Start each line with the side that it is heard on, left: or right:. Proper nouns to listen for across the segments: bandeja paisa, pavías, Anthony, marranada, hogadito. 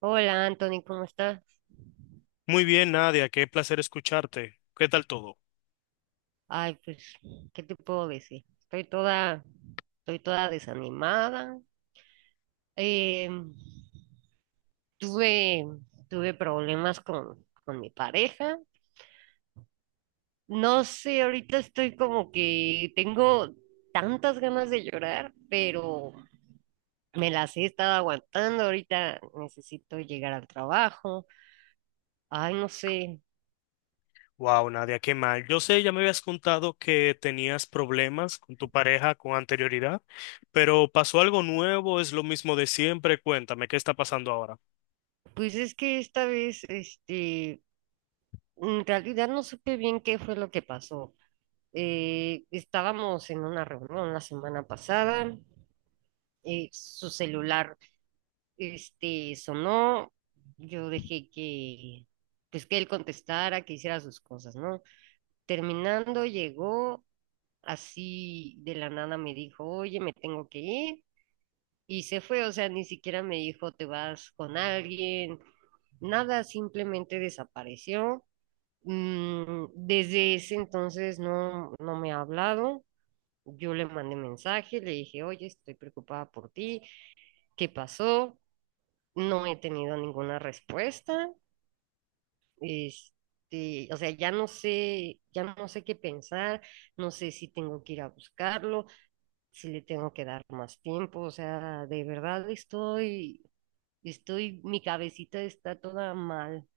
right: Hola, Anthony, ¿cómo estás?
left: Muy bien, Nadia, qué placer escucharte. ¿Qué tal todo?
right: Ay, pues, ¿qué te puedo decir? Estoy toda desanimada. Eh, tuve, tuve problemas con mi pareja. No sé, ahorita estoy como que tengo tantas ganas de llorar, pero me las he estado aguantando. Ahorita necesito llegar al trabajo. Ay, no sé.
left: Wow, Nadia, qué mal. Yo sé, ya me habías contado que tenías problemas con tu pareja con anterioridad, pero ¿pasó algo nuevo? ¿Es lo mismo de siempre? Cuéntame, ¿qué está pasando ahora?
right: Pues es que esta vez, este, en realidad no supe bien qué fue lo que pasó. Estábamos en una reunión la semana pasada, su celular este, sonó, yo dejé pues que él contestara, que hiciera sus cosas, ¿no? Terminando, llegó así de la nada, me dijo, oye, me tengo que ir, y se fue, o sea, ni siquiera me dijo, te vas con alguien, nada, simplemente desapareció. Desde ese entonces no me ha hablado. Yo le mandé mensaje, le dije, oye, estoy preocupada por ti, ¿qué pasó? No he tenido ninguna respuesta. Este, o sea, ya no sé qué pensar, no sé si tengo que ir a buscarlo, si le tengo que dar más tiempo, o sea, de verdad estoy, mi cabecita está toda mal.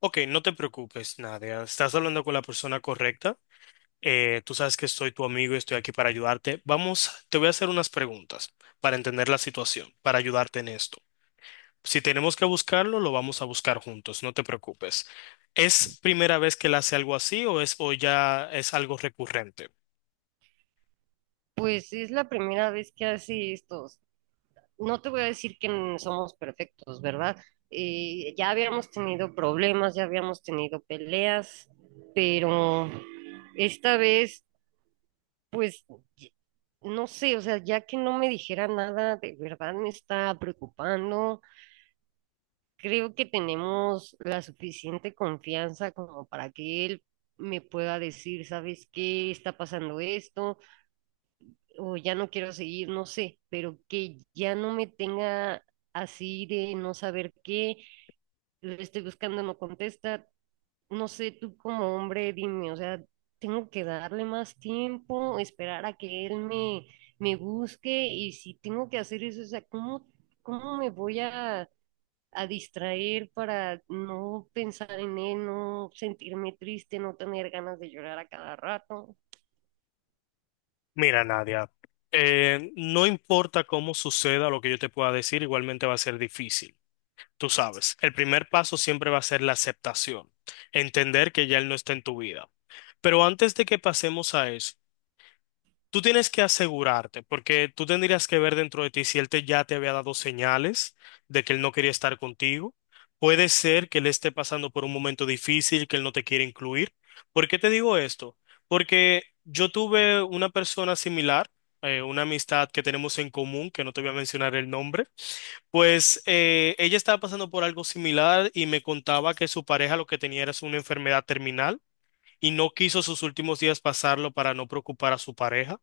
left: Ok, no te preocupes, Nadia. Estás hablando con la persona correcta. Tú sabes que soy tu amigo y estoy aquí para ayudarte. Vamos, te voy a hacer unas preguntas para entender la situación, para ayudarte en esto. Si tenemos que buscarlo, lo vamos a buscar juntos, no te preocupes. ¿Es primera vez que él hace algo así o es o ya es algo recurrente?
right: Pues es la primera vez que hace esto, no te voy a decir que somos perfectos, ¿verdad? Ya habíamos tenido problemas, ya habíamos tenido peleas, pero esta vez, pues, y- no sé, o sea, ya que no me dijera nada, de verdad me está preocupando. Creo que tenemos la suficiente confianza como para que él me pueda decir, ¿sabes qué? Está pasando esto, o ya no quiero seguir, no sé, pero que ya no me tenga así de no saber qué, le estoy buscando, no contesta, no sé, tú como hombre, dime, o sea, tengo que darle más tiempo, esperar a que él me busque y si tengo que hacer eso, o sea, ¿cómo me voy a distraer para no pensar en él, no sentirme triste, no tener ganas de llorar a cada rato?
left: Mira, Nadia, no importa cómo suceda lo que yo te pueda decir, igualmente va a ser difícil. Tú sabes, el primer paso siempre va a ser la aceptación, entender que ya él no está en tu vida. Pero antes de que pasemos a eso, tú tienes que asegurarte, porque tú tendrías que ver dentro de ti si él te, ya te había dado señales de que él no quería estar contigo. Puede ser que él esté pasando por un momento difícil, que él no te quiere incluir. ¿Por qué te digo esto? Porque yo tuve una persona similar, una amistad que tenemos en común, que no te voy a mencionar el nombre, pues ella estaba pasando por algo similar y me contaba que su pareja lo que tenía era una enfermedad terminal y no quiso sus últimos días pasarlo para no preocupar a su pareja.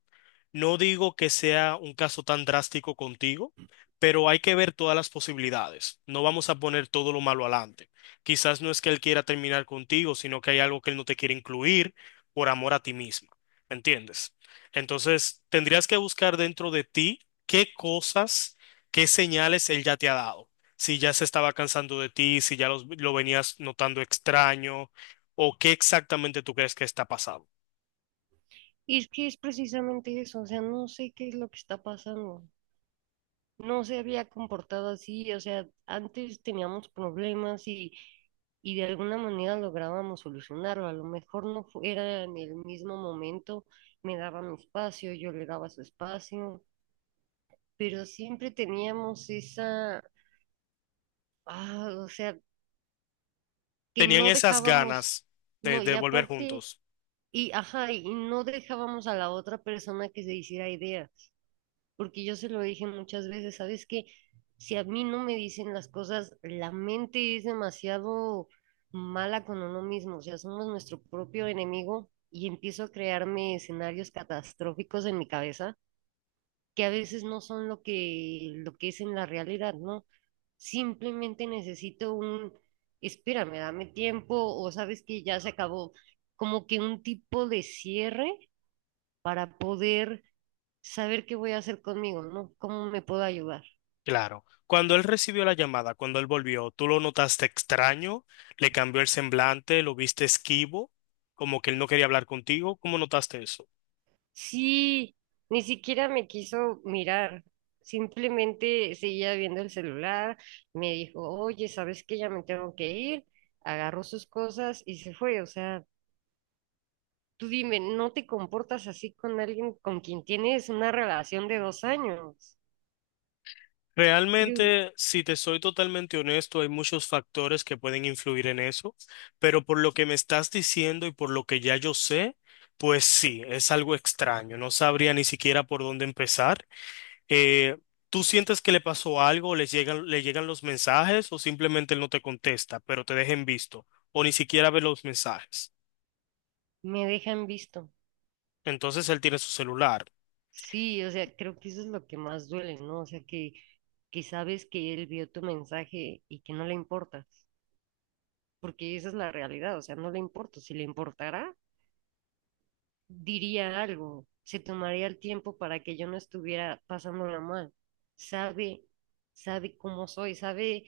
left: No digo que sea un caso tan drástico contigo, pero hay que ver todas las posibilidades. No vamos a poner todo lo malo adelante. Quizás no es que él quiera terminar contigo, sino que hay algo que él no te quiere incluir por amor a ti misma. ¿Entiendes? Entonces, tendrías que buscar dentro de ti qué cosas, qué señales él ya te ha dado. Si ya se estaba cansando de ti, si ya lo venías notando extraño, o qué exactamente tú crees que está pasando.
right: Y es que es precisamente eso, o sea, no sé qué es lo que está pasando. No se había comportado así, o sea, antes teníamos problemas y de alguna manera lográbamos solucionarlo. A lo mejor no fu- era en el mismo momento, me daba mi espacio, yo le daba su espacio, pero siempre teníamos esa, ah, o sea, que
left: Tenían
right: no
left: esas
right: dejábamos,
left: ganas de,
right: no, y
left: de volver
right: aparte,
left: juntos.
right: y ajá, y no dejábamos a la otra persona que se hiciera idea. Porque yo se lo dije muchas veces, ¿sabes qué? Si a mí no me dicen las cosas, la mente es demasiado mala con uno mismo, o sea, somos nuestro propio enemigo y empiezo a crearme escenarios catastróficos en mi cabeza que a veces no son lo que es en la realidad, ¿no? Simplemente necesito un, espérame, dame tiempo o sabes que ya se acabó, como que un tipo de cierre para poder saber qué voy a hacer conmigo, ¿no? ¿Cómo me puedo ayudar?
left: Claro. Cuando él recibió la llamada, cuando él volvió, ¿tú lo notaste extraño? ¿Le cambió el semblante? ¿Lo viste esquivo? Como que él no quería hablar contigo. ¿Cómo notaste eso?
right: Sí, ni siquiera me quiso mirar, simplemente seguía viendo el celular, me dijo, oye, ¿sabes qué? Ya me tengo que ir, agarró sus cosas y se fue, o sea, tú dime, ¿no te comportas así con alguien con quien tienes una relación de 2 años? Creo,
left: Realmente, si te soy totalmente honesto, hay muchos factores que pueden influir en eso, pero por lo que me estás diciendo y por lo que ya yo sé, pues sí, es algo extraño. No sabría ni siquiera por dónde empezar. eh, ¿Tú sientes que le pasó algo, les llegan, le llegan los mensajes o simplemente él no te contesta, pero te deja en visto o ni siquiera ve los mensajes?
right: me dejan visto.
left: Entonces él tiene su celular.
right: Sí, o sea, creo que eso es lo que más duele, ¿no? O sea, que sabes que él vio tu mensaje y que no le importa. Porque esa es la realidad, o sea, no le importo. Si le importara, diría algo, se tomaría el tiempo para que yo no estuviera pasándola mal. Sabe, sabe cómo soy, sabe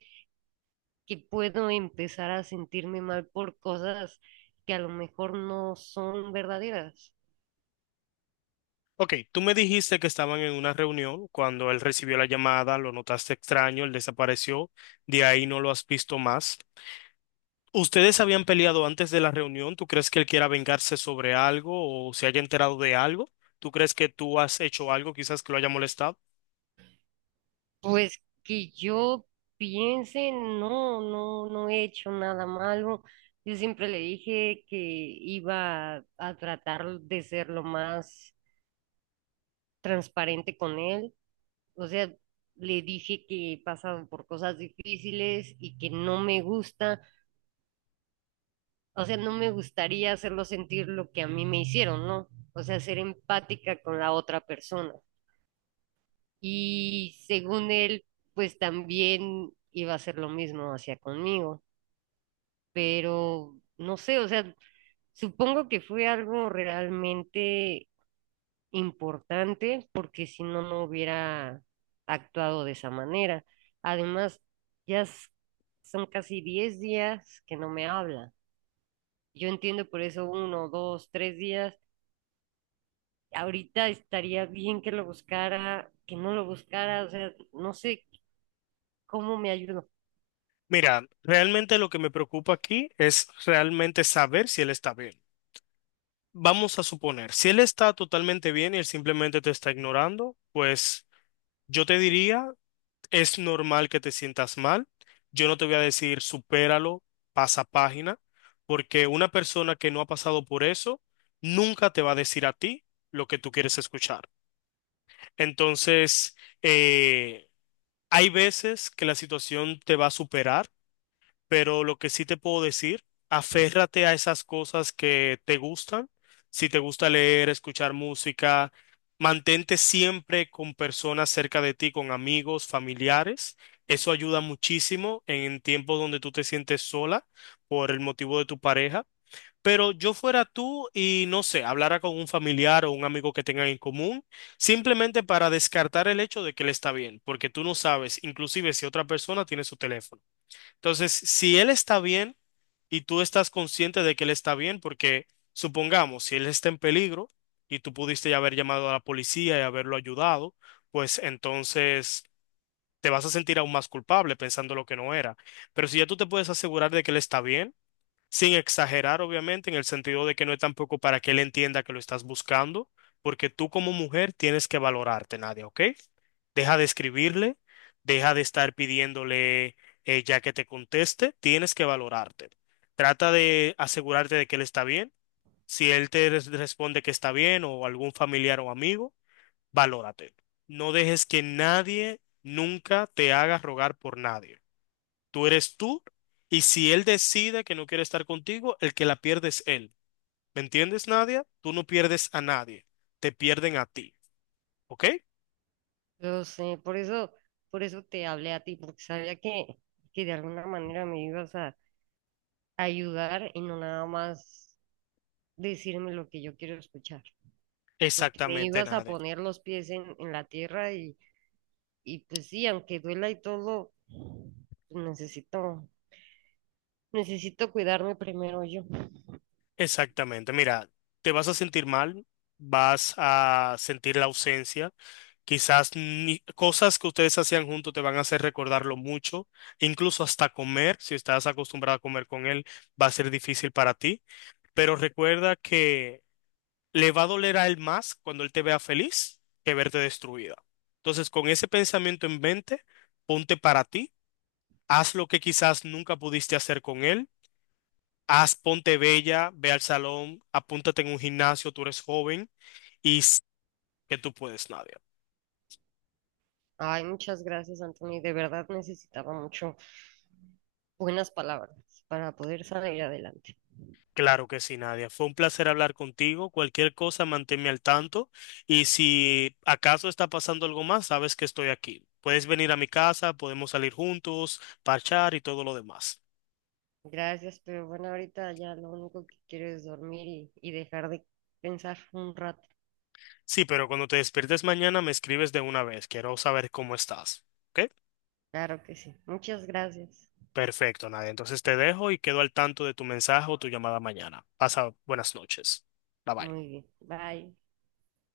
right: que puedo empezar a sentirme mal por cosas que a lo mejor no son verdaderas.
left: Ok, tú me dijiste que estaban en una reunión cuando él recibió la llamada, lo notaste extraño, él desapareció, de ahí no lo has visto más. ¿Ustedes habían peleado antes de la reunión? ¿Tú crees que él quiera vengarse sobre algo o se haya enterado de algo? ¿Tú crees que tú has hecho algo quizás que lo haya molestado?
right: Pues que yo piense, no, no he hecho nada malo. Yo siempre le dije que iba a tratar de ser lo más transparente con él. O sea, le dije que he pasado por cosas difíciles y que no me gusta, o sea, no me gustaría hacerlo sentir lo que a mí me hicieron, ¿no? O sea, ser empática con la otra persona. Y según él, pues también iba a hacer lo mismo hacia conmigo, pero no sé, o sea, supongo que fue algo realmente importante porque si no, no hubiera actuado de esa manera. Además, ya s- son casi 10 días que no me habla. Yo entiendo por eso uno, dos, tres días. Ahorita estaría bien que lo buscara, que no lo buscara, o sea, no sé cómo me ayudo.
left: Mira, realmente lo que me preocupa aquí es realmente saber si él está bien. Vamos a suponer, si él está totalmente bien y él simplemente te está ignorando, pues yo te diría, es normal que te sientas mal. Yo no te voy a decir, supéralo, pasa página, porque una persona que no ha pasado por eso nunca te va a decir a ti lo que tú quieres escuchar. Entonces, eh, hay veces que la situación te va a superar pero lo que sí te puedo decir, aférrate a esas cosas que te gustan. Si te gusta leer, escuchar música, mantente siempre con personas cerca de ti, con amigos, familiares. Eso ayuda muchísimo en tiempos donde tú te sientes sola por el motivo de tu pareja. Pero yo fuera tú y no sé, hablara con un familiar o un amigo que tengan en común, simplemente para descartar el hecho de que él está bien, porque tú no sabes, inclusive si otra persona tiene su teléfono. Entonces, si él está bien y tú estás consciente de que él está bien, porque supongamos, si él está en peligro y tú pudiste ya haber llamado a la policía y haberlo ayudado, pues entonces te vas a sentir aún más culpable pensando lo que no era. Pero si ya tú te puedes asegurar de que él está bien, sin exagerar, obviamente, en el sentido de que no es tampoco para que él entienda que lo estás buscando, porque tú como mujer tienes que valorarte, Nadia, ¿ok? Deja de escribirle, deja de estar pidiéndole ya que te conteste, tienes que valorarte. Trata de asegurarte de que él está bien. Si él te responde que está bien o algún familiar o amigo, valórate. No dejes que nadie nunca te haga rogar por nadie. Tú eres tú y si él decide que no quiere estar contigo, el que la pierde es él. ¿Me entiendes, Nadia? Tú no pierdes a nadie, te pierden a ti, ¿ok?
right: Lo sé, por eso te hablé a ti, porque sabía que de alguna manera me ibas a ayudar y no nada más decirme lo que yo quiero escuchar. Porque me
left: Exactamente,
right: ibas a
left: Nadia.
right: poner los pies en la tierra y pues sí, aunque duela y todo, necesito, necesito cuidarme primero yo.
left: Exactamente. Mira, te vas a sentir mal, vas a sentir la ausencia, quizás cosas que ustedes hacían juntos te van a hacer recordarlo mucho, incluso hasta comer, si estás acostumbrado a comer con él, va a ser difícil para ti, pero recuerda que le va a doler a él más cuando él te vea feliz que verte destruida. Entonces, con ese pensamiento en mente, ponte para ti, haz lo que quizás nunca pudiste hacer con él, haz, ponte bella, ve al salón, apúntate en un gimnasio, tú eres joven y que tú puedes, Nadia.
right: Ay, muchas gracias, Anthony. De verdad necesitaba mucho buenas palabras para poder salir adelante.
left: Claro que sí, Nadia. Fue un placer hablar contigo. Cualquier cosa, manténme al tanto. Y si acaso está pasando algo más, sabes que estoy aquí. Puedes venir a mi casa, podemos salir juntos, parchar y todo lo demás.
right: Gracias, pero bueno, ahorita ya lo único que quiero es dormir y dejar de pensar un rato.
left: Sí, pero cuando te despiertes mañana me escribes de una vez. Quiero saber cómo estás. ¿Ok?
right: Claro que sí. Muchas gracias.
left: Perfecto, Nadia. Entonces te dejo y quedo al tanto de tu mensaje o tu llamada mañana. Pasa buenas noches. Bye bye.
right: Muy bien. Bye.